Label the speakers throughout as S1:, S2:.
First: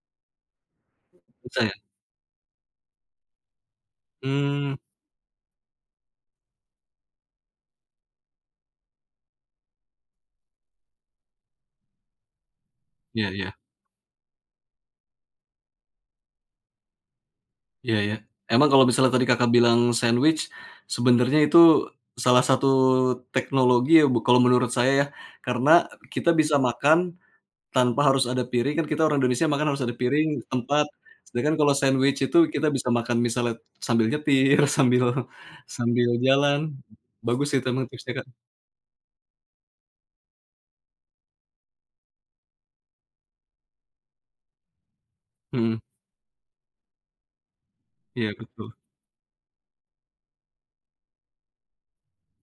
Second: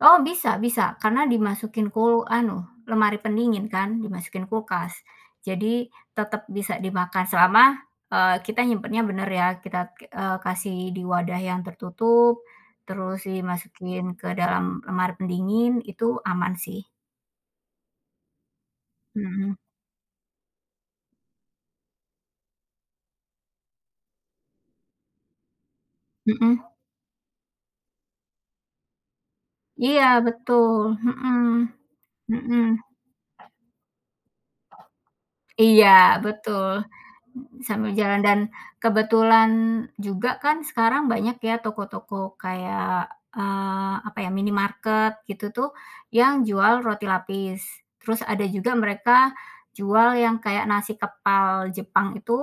S1: Oh, bisa bisa. Karena
S2: Bisa ya?
S1: dimasukin kul anu lemari pendingin, kan, dimasukin
S2: Mmm.
S1: kulkas. Jadi tetep bisa dimakan selama, eee, kita nyimpennya bener ya, kita k eee, kasih di wadah yang tertutup, terus
S2: Iya iya.
S1: dimasukin ke dalam lemari pendingin. Itu aman, sih.
S2: Iya iya, emang kalau misalnya tadi Kakak
S1: Mhm.
S2: bilang sandwich, sebenarnya itu salah satu teknologi ya, bu kalau menurut saya ya. Karena, kita bisa
S1: Mhm.
S2: makan tanpa harus ada piring kan kita orang Indonesia, makan harus ada
S1: Iya,
S2: piring,
S1: betul,
S2: tempat.
S1: mhm.
S2: Sedangkan kalau sandwich itu,
S1: Mhm.
S2: kita bisa makan misalnya sambil nyetir, sambil
S1: Iya,
S2: sambil jalan,
S1: betul.
S2: bagus sih itu memang,
S1: Sambil
S2: tipsnya,
S1: jalan
S2: Kak.
S1: dan kebetulan juga, kan sekarang banyak ya, toko-toko kayak, eee, apa ya minimarket, gitu tuh,
S2: Mhm.
S1: yang jual roti lapis. Terus
S2: Iya,
S1: ada juga
S2: betul.
S1: mereka jual yang kayak, nasi kepal Jepang itu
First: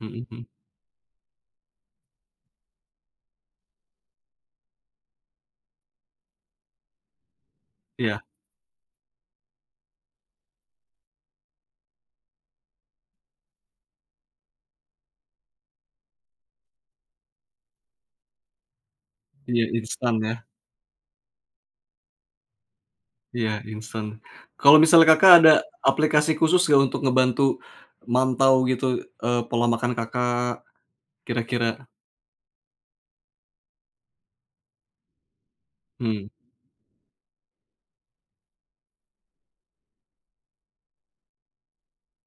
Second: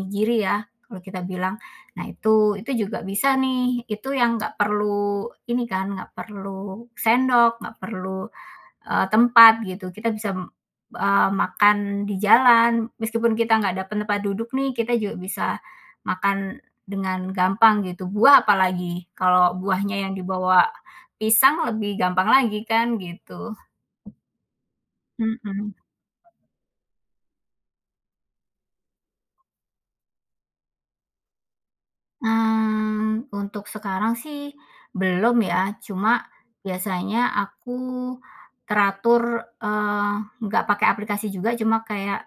S2: Mhm mhm.
S1: ya, kalau kita bilang. Nah, itu, itu juga bisa nih, itu yang nggak perlu ini kan, nggak perlu sendok, nggak perlu,
S2: Iya.
S1: eee, tempat gitu. Kita bisa m eee, makan di jalan. Meskipun kita nggak dapet tempat duduk nih. Kita juga bisa makan dengan gampang, gitu, buah apalagi. Kalau
S2: Iya,
S1: buahnya yang
S2: instan ya?
S1: dibawa pisang, lebih gampang lagi kan? Gitu.
S2: Iya, instan. Kalau misalnya, Kakak, ada
S1: Heeh.
S2: aplikasi khusus nggak, untuk ngebantu mantau gitu, eee, pola makan Kakak, kira-kira?
S1: Mmm. Untuk sekarang sih, belum ya, cuma
S2: Mmm.
S1: biasanya aku teratur, eee, nggak pakai aplikasi juga, cuma kayak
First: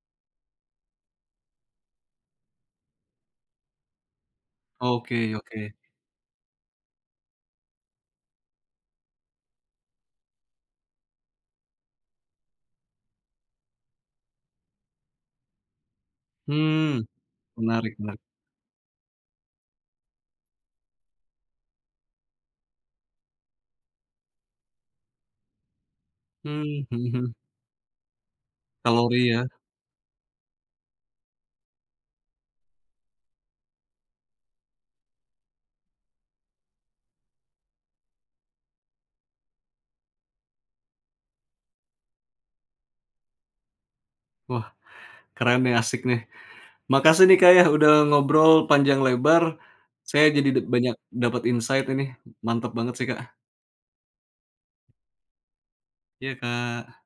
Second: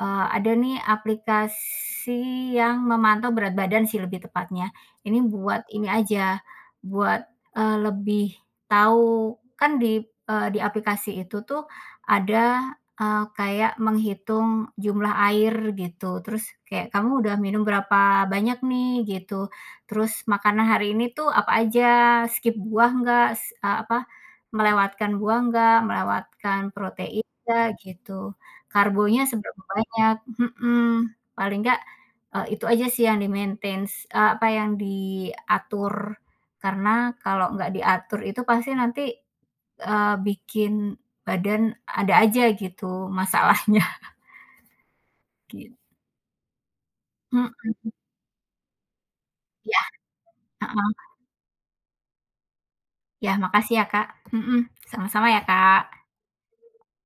S1: e ada nih, aplikasi yang memantau berat badan sih, lebih tepatnya. Ini
S2: Oke
S1: buat
S2: oke.
S1: ini aja, buat e lebih tahu. Kan di, e di aplikasi itu tuh, ada e kayak menghitung jumlah air, gitu. Terus, kayak
S2: Hmm,
S1: kamu udah minum
S2: menarik menarik.
S1: berapa banyak nih? Gitu. Terus makanan hari ini tuh apa aja? Skip buah nggak? S a apa, melewatkan buah nggak? Melewatkan
S2: Mmm, heeh
S1: protein
S2: heeh.
S1: nggak? Gitu. Karbonya
S2: Kalori, ya?
S1: seberapa banyak? Heeh. Paling nggak, e itu aja sih yang di-maintains e apa yang diatur. Karena kalau nggak diatur. Itu pasti nanti, e bikin badan ada aja, gitu. Masalahnya.
S2: Wah, keren
S1: Gitu.
S2: nih, asyik nih. Makasih nih, Kak, ya udah
S1: Mhm.
S2: ngobrol panjang lebar.
S1: Yah,
S2: Saya jadi dek
S1: heeh.
S2: banyak dapet insight, Ini. Mantap banget sih, Kak.
S1: Yah, makasih ya, Kak, mhm. Sama-sama ya, Kak.
S2: Iya, Kak!